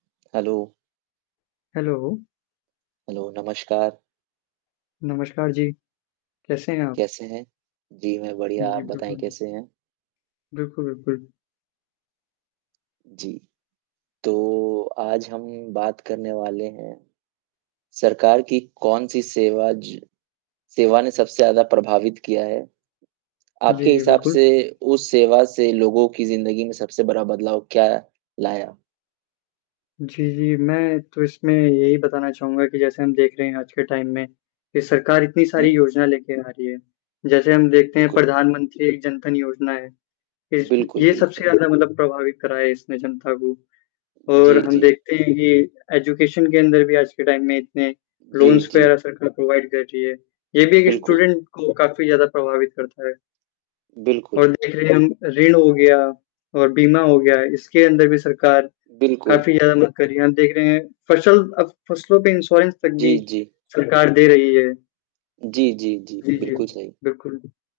Hello! Hello! Hello, नमस्कार। नमस्कार जी। कैसे हैं आप? कैसे है? जी मैं बढ़िया जी, जी, आप बिल्कुल, बताएँ बिल कैसे हैं? बिल्कुल, बिल्कुल। जी। तो आज हम बात करने वाले हैं, सरकार की कौन-सी सेवा ज सेवा ने सबसे ज़्यादा प्रभावित किया है। जी, आपके जी, हिसाब बिल्कुल। से उस सेवा से लोगों की जिंदगी में सबसे बड़ा बदलाव क्या लाया? जी, जी, मैं तो इसमें यही बताना चाहूँगा कि जैसे हम देख रहे हैं आज के टाइम में की सरकार इतनी हुँ, सारी हुँ। योजना लेके आ रही है। जैसे हम देखते हैं बिल्कुल। प्रधानमंत्री एक जन धन योजना है। देश में बिल्कुल, ये सबसे बिल्कुल। ज़्यादा मतलब प्रभावित करा है इसने जनता को जी, और हम जी। देखते हैं कि एजुकेशन के अंदर भी आज के टाइम में इतने जी, लोन्स जी। वग़ैरह सरकार प्रोवाइड कर रही है। ये भी एक बिल्कुल। स्टूडेंट को काफ़ी ज़्यादा प्रभावित करता है। बिल्कुल। और देख रहे हैं हम ऋण हो गया और बीमा हो गया। इसके अंदर भी सरकार बिल्कुल। काफ़ी ज़्यादा मदद कर रही है। हम देख रहे हैं फसल अब फसलों पे इंश्योरेंस तक जी, भी जी। सरकार दे रही है। जी, जी, जी। जी, जी, बिल्कुल सही। बिल्कुल, बि